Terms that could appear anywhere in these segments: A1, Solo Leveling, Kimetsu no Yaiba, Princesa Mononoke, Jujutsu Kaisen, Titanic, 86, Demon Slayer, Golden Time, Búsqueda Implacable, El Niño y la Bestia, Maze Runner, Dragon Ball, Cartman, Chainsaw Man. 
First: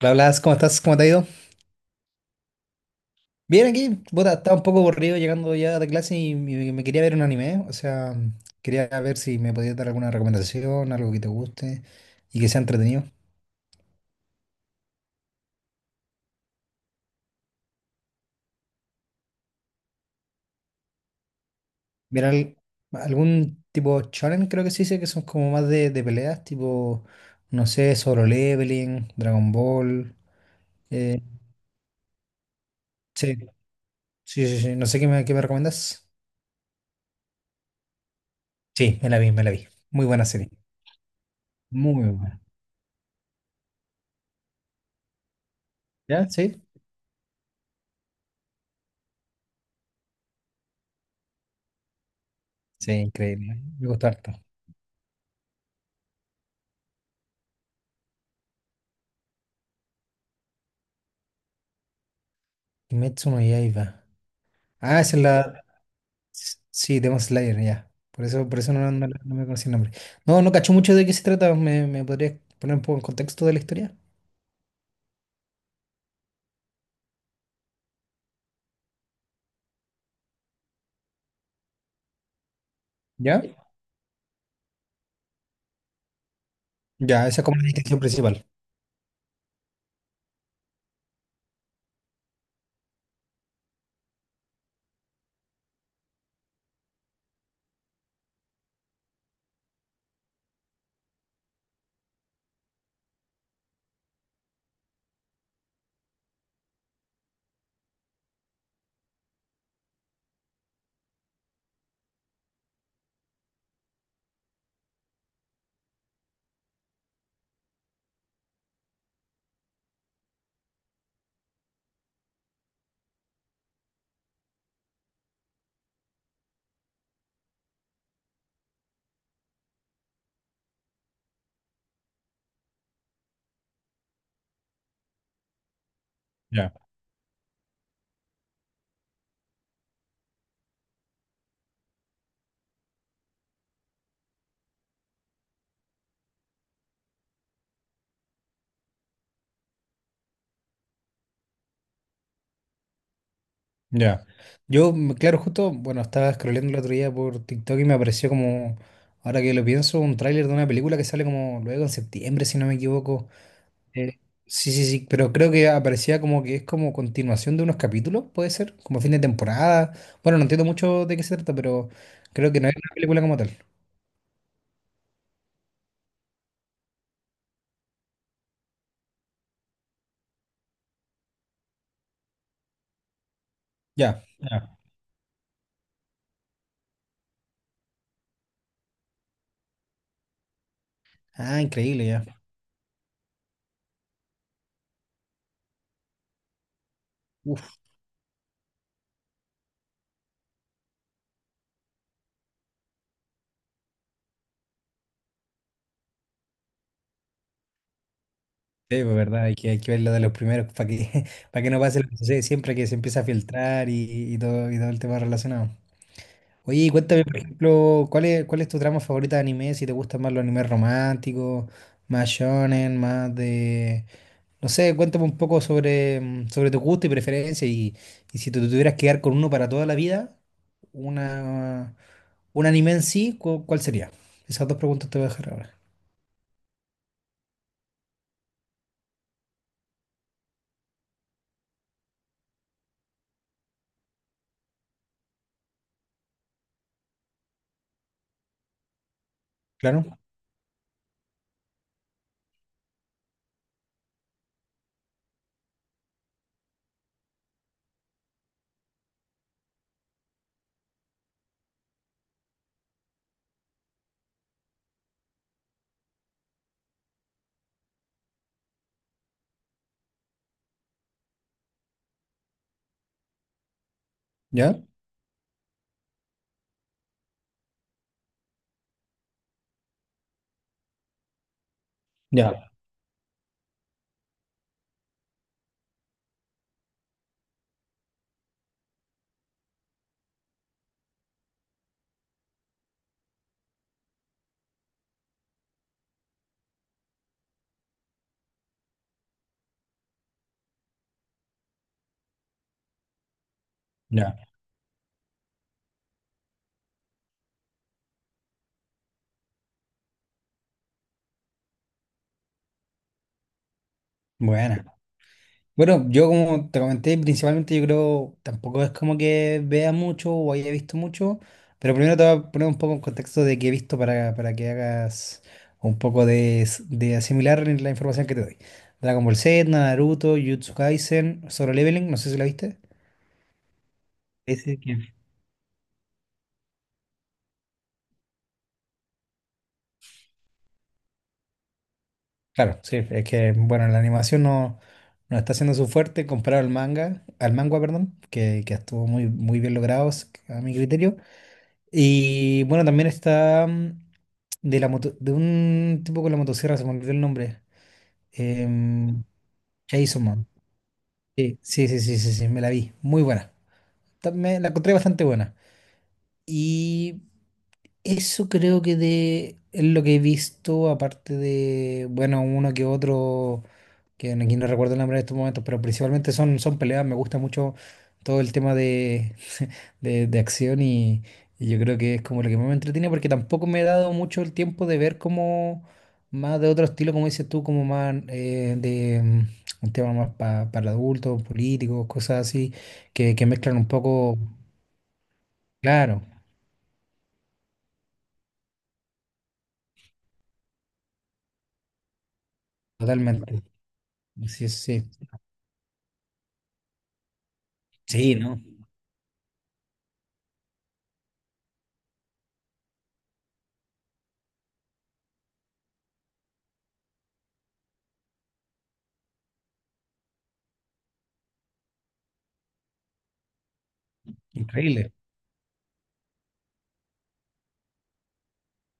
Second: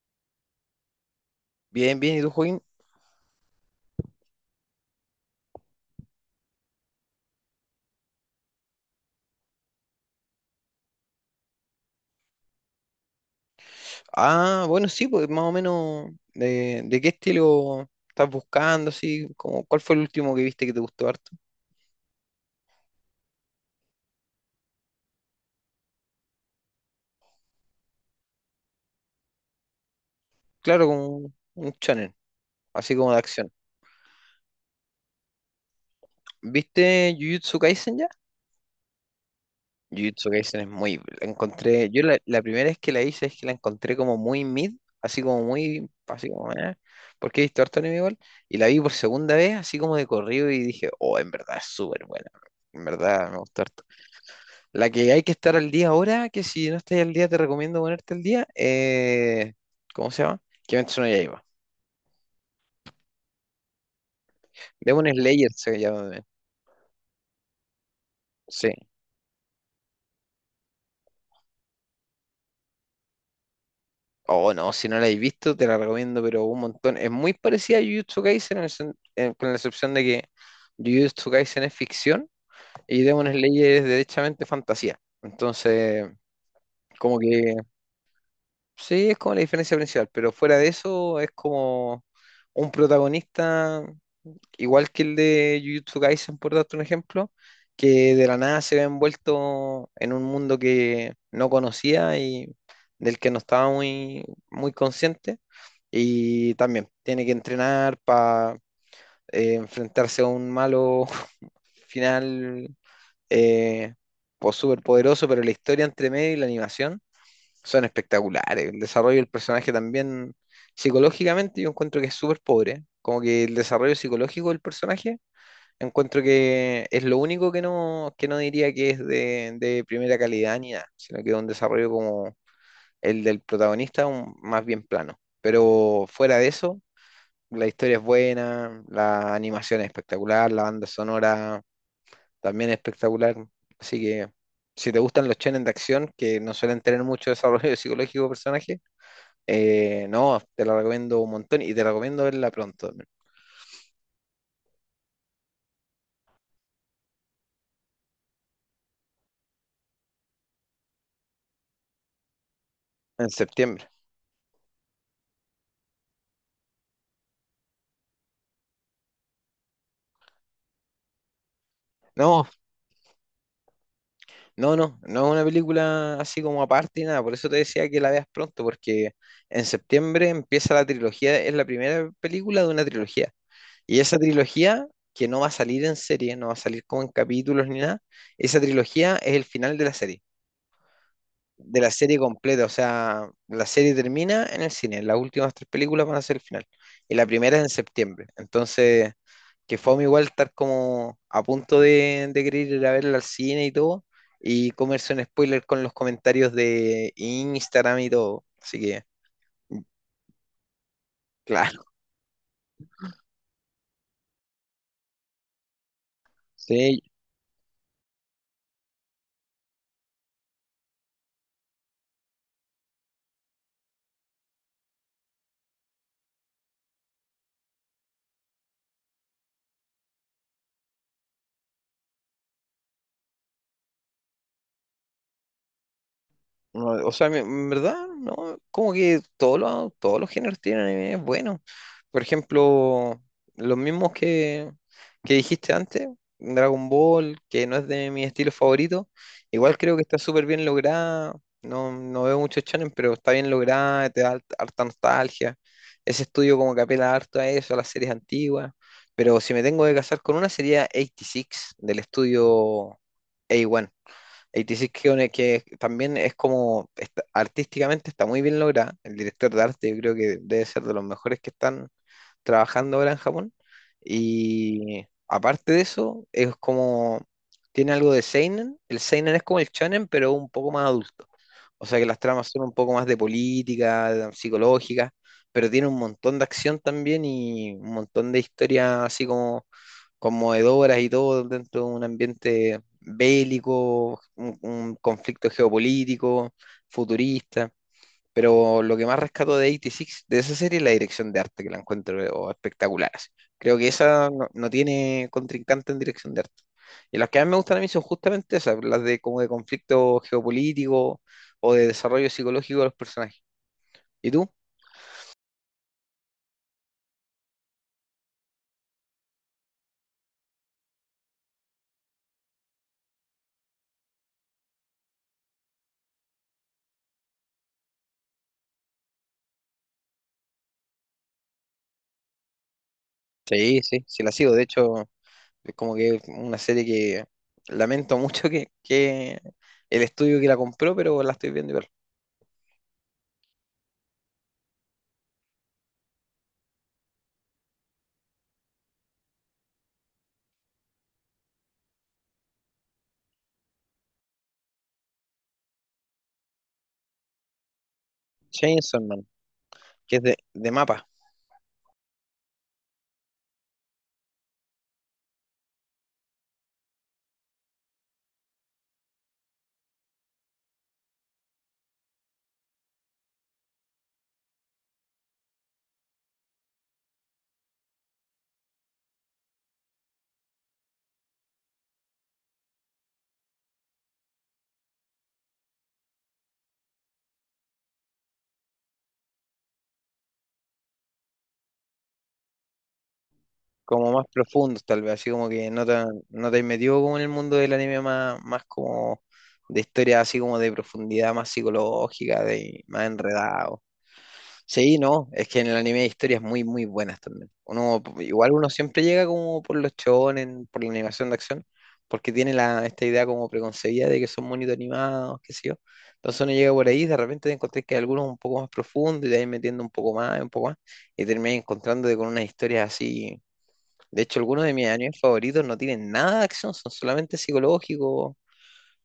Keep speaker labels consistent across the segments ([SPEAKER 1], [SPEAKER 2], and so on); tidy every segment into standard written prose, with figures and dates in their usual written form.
[SPEAKER 1] Hola, Blas, ¿cómo estás? ¿Cómo te ha ido?
[SPEAKER 2] Bien, bien, ¿y tú, Joaquín?
[SPEAKER 1] Bien, aquí, puta, estaba un poco aburrido llegando ya de clase y me quería ver un anime, o sea, quería ver si me podías dar alguna recomendación, algo que te guste y que sea entretenido.
[SPEAKER 2] Ah, bueno, sí, pues más o menos de qué estilo estás buscando, así, como, ¿cuál fue el último que viste que te gustó harto?
[SPEAKER 1] Mira, algún tipo shonen creo que sí sé que son como más de peleas, tipo, no sé, Solo Leveling, Dragon Ball.
[SPEAKER 2] Claro,
[SPEAKER 1] eh,
[SPEAKER 2] como un channel así como de
[SPEAKER 1] sí,
[SPEAKER 2] acción.
[SPEAKER 1] sí, sí, sí, no sé qué me recomiendas.
[SPEAKER 2] ¿Viste Jujutsu Kaisen ya?
[SPEAKER 1] Sí, me la vi. Muy buena
[SPEAKER 2] Jujutsu
[SPEAKER 1] serie,
[SPEAKER 2] Kaisen es muy, la encontré, yo
[SPEAKER 1] muy
[SPEAKER 2] la,
[SPEAKER 1] buena.
[SPEAKER 2] la primera vez que la hice es que la encontré como muy mid, así como muy, así
[SPEAKER 1] ¿Ya?
[SPEAKER 2] como,
[SPEAKER 1] Sí,
[SPEAKER 2] porque he visto harto anime igual, y la vi por segunda vez, así como de corrido, y dije, oh, en verdad es súper buena, en
[SPEAKER 1] sí,
[SPEAKER 2] verdad me
[SPEAKER 1] increíble,
[SPEAKER 2] gustó harto.
[SPEAKER 1] me gustó harto.
[SPEAKER 2] La que hay que estar al día ahora, que si no estás al día te recomiendo ponerte al día, ¿cómo se llama? Kimetsu no Yaiba.
[SPEAKER 1] Kimetsu no Yaiba. Ah,
[SPEAKER 2] Demon
[SPEAKER 1] esa es
[SPEAKER 2] Slayer
[SPEAKER 1] la.
[SPEAKER 2] se llama también.
[SPEAKER 1] Sí, Demon Slayer, ya. Por eso, por
[SPEAKER 2] Sí.
[SPEAKER 1] eso no me conocí el nombre. No, no cacho mucho de qué se trata. ¿Me podrías poner un poco en contexto de la historia?
[SPEAKER 2] Oh, no, si no la has visto, te la recomiendo, pero un montón. Es muy parecida a Jujutsu Kaisen, en el con la excepción de que Jujutsu Kaisen es ficción y Demon
[SPEAKER 1] ¿Ya?
[SPEAKER 2] Slayer es derechamente fantasía. Entonces, como
[SPEAKER 1] Ya, esa es
[SPEAKER 2] que
[SPEAKER 1] como la distinción principal.
[SPEAKER 2] sí, es como la diferencia principal, pero fuera de eso es como un protagonista igual que el de Jujutsu Kaisen, por darte un ejemplo, que de la nada se ve envuelto en un mundo que no conocía y del que no estaba muy consciente. Y también tiene que entrenar para enfrentarse a un malo final eh, pues súper poderoso, pero la historia entre medio y la animación son espectaculares. El desarrollo del personaje también psicológicamente yo encuentro que es súper pobre. Como que el desarrollo psicológico del personaje, encuentro que es lo único que no diría que es de primera calidad ni nada, sino que es un desarrollo como el del protagonista, más bien plano. Pero fuera de
[SPEAKER 1] Ya,
[SPEAKER 2] eso, la historia es buena, la animación es espectacular, la banda sonora también es espectacular. Así que si te gustan los shonen de acción, que no suelen tener mucho desarrollo psicológico de personaje, no, te la recomiendo un montón y te recomiendo verla pronto,
[SPEAKER 1] ya. Yo, claro, justo, bueno, estaba scrolleando el otro día por TikTok y me apareció como, ahora que lo pienso, un tráiler de una película que sale como luego en septiembre, si no me
[SPEAKER 2] en
[SPEAKER 1] equivoco.
[SPEAKER 2] septiembre.
[SPEAKER 1] Eh, sí, sí, sí, pero creo que aparecía como que es como continuación de unos capítulos, puede ser, como fin de temporada. Bueno, no entiendo mucho de qué se trata, pero
[SPEAKER 2] No,
[SPEAKER 1] creo que no es una película como tal.
[SPEAKER 2] No, no, no es una película así como aparte y nada, por eso te decía que la veas pronto, porque en septiembre empieza la trilogía, es la primera película de una trilogía. Y esa
[SPEAKER 1] Ya, ya.
[SPEAKER 2] trilogía, que no va a salir en serie, no va a salir como en capítulos ni nada, esa trilogía es el final
[SPEAKER 1] Ah,
[SPEAKER 2] de la
[SPEAKER 1] increíble,
[SPEAKER 2] serie
[SPEAKER 1] ya.
[SPEAKER 2] completa, o sea, la serie termina en el cine, las últimas tres películas van a ser el final, y la primera es en
[SPEAKER 1] Uf,
[SPEAKER 2] septiembre. Entonces que fue igual estar como a punto de querer ir a verla al cine y todo, y comerse un spoiler con los comentarios de Instagram y todo. Así
[SPEAKER 1] sí,
[SPEAKER 2] que,
[SPEAKER 1] pues, verdad, hay que, hay
[SPEAKER 2] mm,
[SPEAKER 1] que ver lo de los primeros para que, para que no
[SPEAKER 2] claro.
[SPEAKER 1] pase lo que sucede siempre que se empieza a filtrar y todo el tema relacionado. Oye, y
[SPEAKER 2] Sí,
[SPEAKER 1] cuéntame, por ejemplo, ¿cuál es tu trama favorita de anime? Si te gustan más los animes románticos, más shonen, más de No sé, cuéntame un poco sobre, sobre tu gusto y preferencia y si te tuvieras que quedar con uno para toda la vida, una, un anime en sí, ¿cuál sería? Esas dos preguntas te voy a dejar ahora.
[SPEAKER 2] no, o sea, en verdad, no, como que todos los géneros tienen anime bueno. Por ejemplo, los mismos que dijiste antes, Dragon Ball, que no es de mi estilo favorito, igual creo que
[SPEAKER 1] ¿Claro?
[SPEAKER 2] está súper bien lograda. No, no veo muchos shonen, pero está bien lograda, te da harta nostalgia. Ese estudio como que apela harto a eso, a las series antiguas. Pero si me tengo que casar con una sería 86 del estudio A1. 86 que también es como artísticamente está muy bien lograda. El director de arte yo creo que debe ser de los mejores que están trabajando ahora en Japón.
[SPEAKER 1] ¿Ya?
[SPEAKER 2] Y aparte de eso, es como, tiene algo de seinen. El seinen es como el shonen, pero un poco más adulto. O sea que las tramas son
[SPEAKER 1] Ya,
[SPEAKER 2] un poco más de política, psicológica, pero tiene un montón de acción también y un montón de historias así como conmovedoras y todo dentro de un ambiente bélico, un conflicto geopolítico, futurista. Pero lo que más rescato de 86, de esa serie, es la dirección de arte, que la encuentro oh, espectacular, así. Creo que esa
[SPEAKER 1] ya.
[SPEAKER 2] no, no tiene contrincante en dirección de arte. Y las que a mí me gustan a mí son justamente esas, las de como de conflicto geopolítico o de desarrollo psicológico de los personajes. ¿Y tú?
[SPEAKER 1] Buena. Bueno, yo como te comenté, principalmente yo creo, tampoco es como que vea mucho o haya visto mucho, pero primero te voy a poner un poco en contexto de qué he visto para que hagas un poco de asimilar la información que te doy. Dragon Ball Z, Naruto, Jujutsu Kaisen, Solo Leveling, no sé si la viste.
[SPEAKER 2] Sí, sí, sí la sigo. De
[SPEAKER 1] Ese que-
[SPEAKER 2] hecho, es como que es una serie que lamento mucho que el estudio que la compró, pero la estoy viendo igual.
[SPEAKER 1] Claro, sí, es que, bueno, la animación no está siendo su fuerte comparado al manga, perdón, que estuvo muy, muy bien logrado a mi criterio. Y bueno, también está de un tipo con la motosierra, se me olvidó el nombre.
[SPEAKER 2] Chainsaw Man,
[SPEAKER 1] Em,
[SPEAKER 2] que es
[SPEAKER 1] Chainsaw
[SPEAKER 2] de,
[SPEAKER 1] Man.
[SPEAKER 2] de mapa.
[SPEAKER 1] Sí, sí, sí, sí, sí, sí, me la vi. Muy buena. La encontré bastante buena. Y eso creo que es lo que he visto, aparte de, bueno, uno que otro, que no- aquí no recuerdo el nombre en estos momentos, pero principalmente son peleas. Me gusta mucho todo el tema de acción y yo creo que es como lo que más me entretiene porque tampoco me he dado mucho el tiempo de ver como más de otro estilo, como dices tú, como más de un tema más para adultos, políticos, cosas así, que mezclan un
[SPEAKER 2] Como más
[SPEAKER 1] poco,
[SPEAKER 2] profundos tal vez, así como que no
[SPEAKER 1] claro,
[SPEAKER 2] no te has metido como en el mundo del anime más como de historia así como de profundidad más psicológica, de más
[SPEAKER 1] totalmente.
[SPEAKER 2] enredado.
[SPEAKER 1] Sí,
[SPEAKER 2] Sí,
[SPEAKER 1] sí,
[SPEAKER 2] no, es que en el anime hay historias muy, muy buenas también. Uno,
[SPEAKER 1] sí,
[SPEAKER 2] igual
[SPEAKER 1] ¿no?
[SPEAKER 2] uno siempre llega como por los shonen, por la animación de acción, porque tiene esta idea como preconcebida de que son bonitos animados, qué sé yo. Entonces uno llega por ahí, y de repente te encontrás que hay algunos un poco más profundos y te vas metiendo un poco más, un poco y terminas encontrándote con unas historias así. De hecho, algunos de mis
[SPEAKER 1] Increíble,
[SPEAKER 2] animes favoritos no tienen nada de acción, son solamente psicológicos.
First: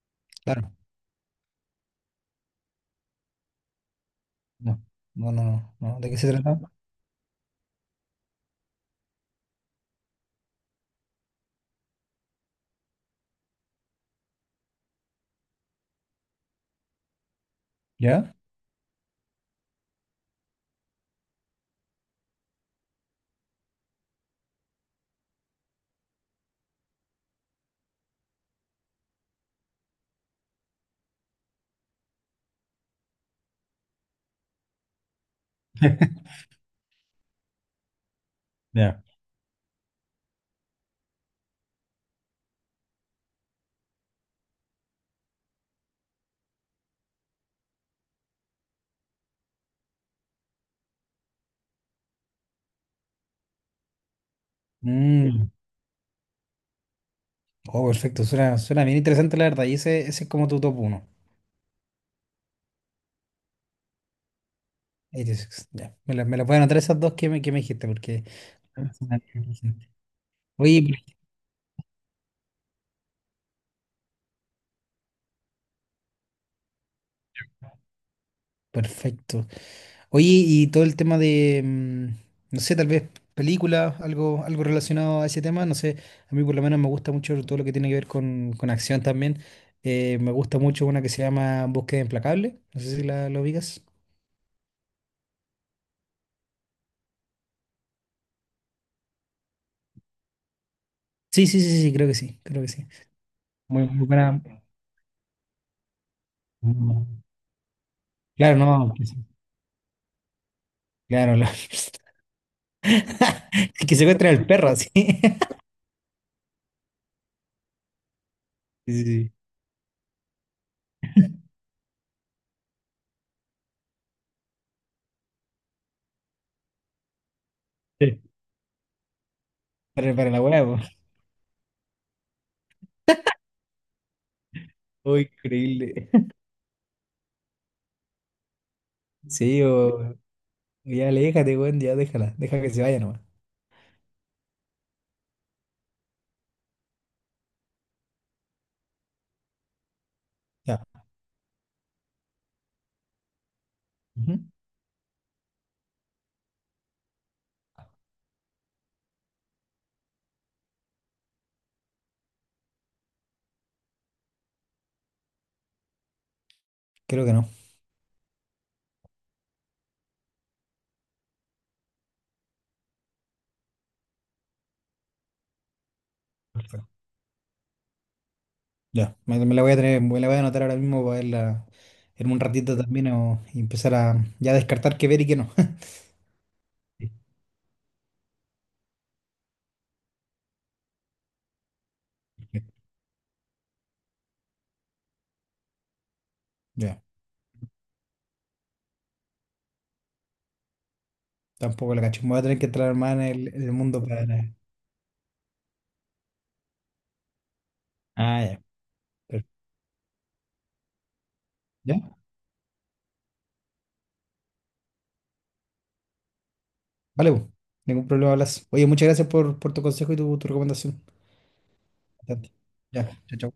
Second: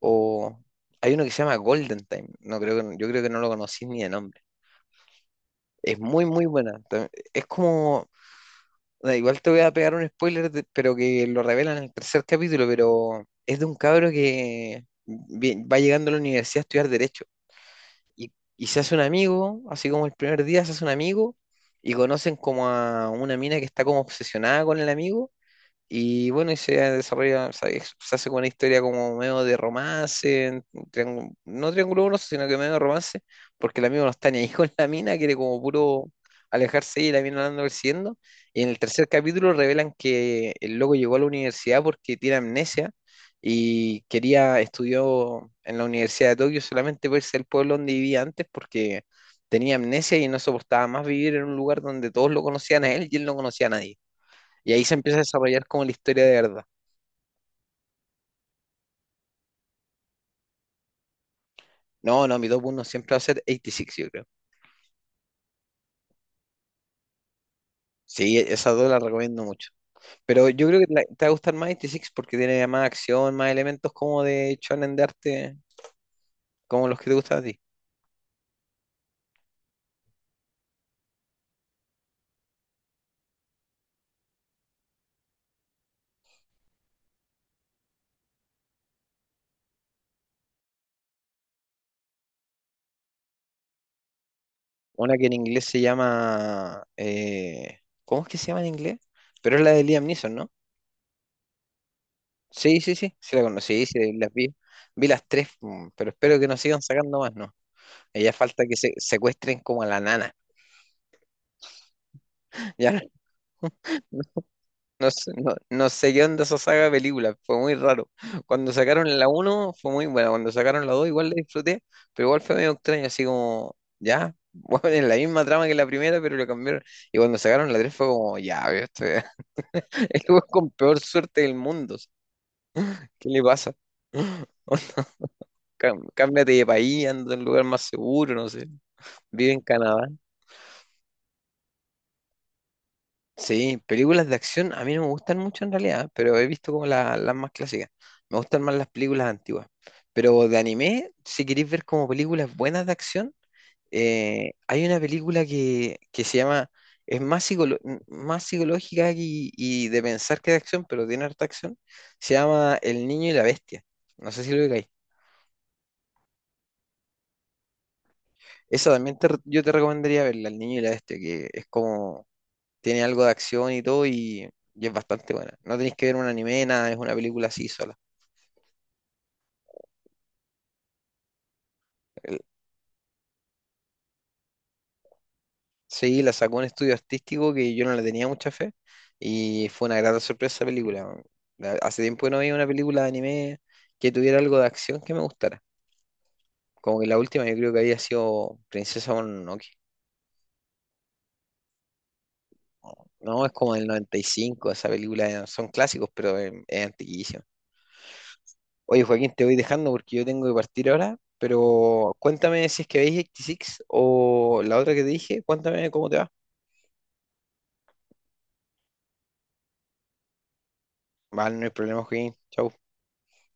[SPEAKER 2] O
[SPEAKER 1] claro.
[SPEAKER 2] hay uno que se llama Golden Time. No creo que yo creo que no lo conocí ni de nombre.
[SPEAKER 1] No, no, no, no,
[SPEAKER 2] Es
[SPEAKER 1] no. ¿De qué
[SPEAKER 2] muy
[SPEAKER 1] se
[SPEAKER 2] muy
[SPEAKER 1] trata?
[SPEAKER 2] buena. Es como da, igual te voy a pegar un spoiler, pero que lo revelan en el tercer capítulo, pero es de un cabro que va llegando a la universidad a estudiar derecho y,
[SPEAKER 1] ¿Ya?
[SPEAKER 2] y se hace un amigo, así como el primer día se hace un amigo y conocen como a una mina que está como obsesionada con el amigo. Y bueno, y se desarrolla, o sea, se hace como una historia como medio de romance, no triángulo amoroso, sino que medio de romance, porque el amigo no está ni ahí con la mina, quiere como puro alejarse y la mina la anda persiguiendo. Y en el
[SPEAKER 1] Ya.
[SPEAKER 2] tercer capítulo revelan que el loco llegó a la universidad porque tiene amnesia y estudió en la Universidad de Tokio solamente por ser el pueblo donde vivía antes, porque tenía amnesia y no soportaba más vivir en un lugar donde todos lo conocían a él y él no conocía a nadie. Y ahí se empieza a
[SPEAKER 1] Mm,
[SPEAKER 2] desarrollar como la historia de verdad.
[SPEAKER 1] Oh, perfecto, suena bien interesante la verdad. Y ese es como tu top uno
[SPEAKER 2] No, no, mi top 1 siempre va a ser 86, yo creo.
[SPEAKER 1] 86, ya. Me la pueden anotar esas dos que me dijiste, porque...
[SPEAKER 2] Sí, esas dos las
[SPEAKER 1] son las que
[SPEAKER 2] recomiendo
[SPEAKER 1] me
[SPEAKER 2] mucho.
[SPEAKER 1] dijiste.
[SPEAKER 2] Pero yo creo
[SPEAKER 1] Oye,
[SPEAKER 2] que te va a gustar más 86 porque tiene más acción, más elementos como de shonen de arte, como los que te gustan a ti.
[SPEAKER 1] perfecto. Oye, y todo el tema de, no sé, tal vez película algo relacionado a ese tema, no sé, a mí por lo menos me gusta mucho todo lo que tiene que ver con acción también. Me gusta mucho una que se llama Búsqueda Implacable, no sé si la ubicas.
[SPEAKER 2] Una que en inglés se llama, ¿cómo es que se llama en inglés? Pero es la de Liam Neeson, ¿no?
[SPEAKER 1] Sí, sí, sí, sí, creo que sí, creo que
[SPEAKER 2] Sí,
[SPEAKER 1] sí.
[SPEAKER 2] sí, sí, sí la conocí,
[SPEAKER 1] Muy,
[SPEAKER 2] sí,
[SPEAKER 1] muy
[SPEAKER 2] sí, las
[SPEAKER 1] buena.
[SPEAKER 2] vi. Vi las tres, pero espero que nos sigan sacando
[SPEAKER 1] Mm.
[SPEAKER 2] más, ¿no? Ya
[SPEAKER 1] Claro,
[SPEAKER 2] falta que
[SPEAKER 1] no,
[SPEAKER 2] se
[SPEAKER 1] que sí.
[SPEAKER 2] secuestren como a la nana.
[SPEAKER 1] Claro,
[SPEAKER 2] Ya
[SPEAKER 1] que se encuentra el perro, sí.
[SPEAKER 2] no sé, no, no sé qué onda esa saga de películas, fue muy raro. Cuando
[SPEAKER 1] Sí,
[SPEAKER 2] sacaron la
[SPEAKER 1] sí,
[SPEAKER 2] uno fue muy buena, cuando sacaron la 2 igual la disfruté, pero igual fue medio extraño, así como, ya, bueno, es la misma trama que la primera, pero lo cambiaron. Y cuando sacaron la 3 fue
[SPEAKER 1] sí.
[SPEAKER 2] como, ya, veo,
[SPEAKER 1] Para
[SPEAKER 2] este
[SPEAKER 1] la
[SPEAKER 2] weón
[SPEAKER 1] hueá,
[SPEAKER 2] con
[SPEAKER 1] po.
[SPEAKER 2] peor suerte del mundo, o sea, ¿qué le pasa?
[SPEAKER 1] Uy, increíble.
[SPEAKER 2] Cámbiate de país, anda en un lugar más seguro, no sé, vive en
[SPEAKER 1] Sí,
[SPEAKER 2] Canadá.
[SPEAKER 1] o ya aléjate, weón, ya déjala, deja que se vaya nomás.
[SPEAKER 2] Sí, películas de acción a mí no me gustan mucho en realidad, pero he visto como las más clásicas. Me gustan más las películas antiguas. Pero de
[SPEAKER 1] Ya.
[SPEAKER 2] anime, si queréis ver como películas buenas de acción,
[SPEAKER 1] Ujú.
[SPEAKER 2] hay una película que se llama, es más, más psicológica y de pensar que de acción, pero tiene harta acción. Se llama El Niño y la Bestia. No sé si lo veis.
[SPEAKER 1] Creo que no.
[SPEAKER 2] Esa también yo te recomendaría verla, El Niño y la Bestia, que es como tiene algo de acción y todo y es bastante buena. No tenéis que ver un anime,
[SPEAKER 1] Perfecto.
[SPEAKER 2] nada, es una película así sola.
[SPEAKER 1] Ya, me la voy a tener, me la voy a anotar ahora mismo para verla en
[SPEAKER 2] El-
[SPEAKER 1] un ratito también y empezar a ya descartar qué ver y qué no.
[SPEAKER 2] Sí, la sacó un estudio
[SPEAKER 1] Sí,
[SPEAKER 2] artístico que yo no le tenía mucha fe y fue una grata sorpresa esa película, weón. Hace tiempo que no veía
[SPEAKER 1] sí.
[SPEAKER 2] una película de anime que tuviera algo de acción que me gustara. Como
[SPEAKER 1] Ya,
[SPEAKER 2] que la última yo creo que había sido Princesa Mononoke.
[SPEAKER 1] tampoco la cacho. Me voy a tener que entrar más en
[SPEAKER 2] No,
[SPEAKER 1] el,
[SPEAKER 2] es
[SPEAKER 1] en el
[SPEAKER 2] como del
[SPEAKER 1] mundo
[SPEAKER 2] noventa y
[SPEAKER 1] para.
[SPEAKER 2] cinco esa película, son clásicos, pero es antiquísima.
[SPEAKER 1] Ah, ya.
[SPEAKER 2] Oye, Joaquín, te
[SPEAKER 1] per-
[SPEAKER 2] voy dejando porque yo tengo que partir ahora,
[SPEAKER 1] Ya,
[SPEAKER 2] pero cuéntame si es que veis 86 o la otra que te dije, cuéntame cómo te va.
[SPEAKER 1] vale, po. Ningún problema, hablas. Oye, muchas gracias por tu consejo y tu recomendación.
[SPEAKER 2] Vale, no hay problema, Joaquín.
[SPEAKER 1] Bastante.
[SPEAKER 2] Chau.
[SPEAKER 1] Ya, chao, chao.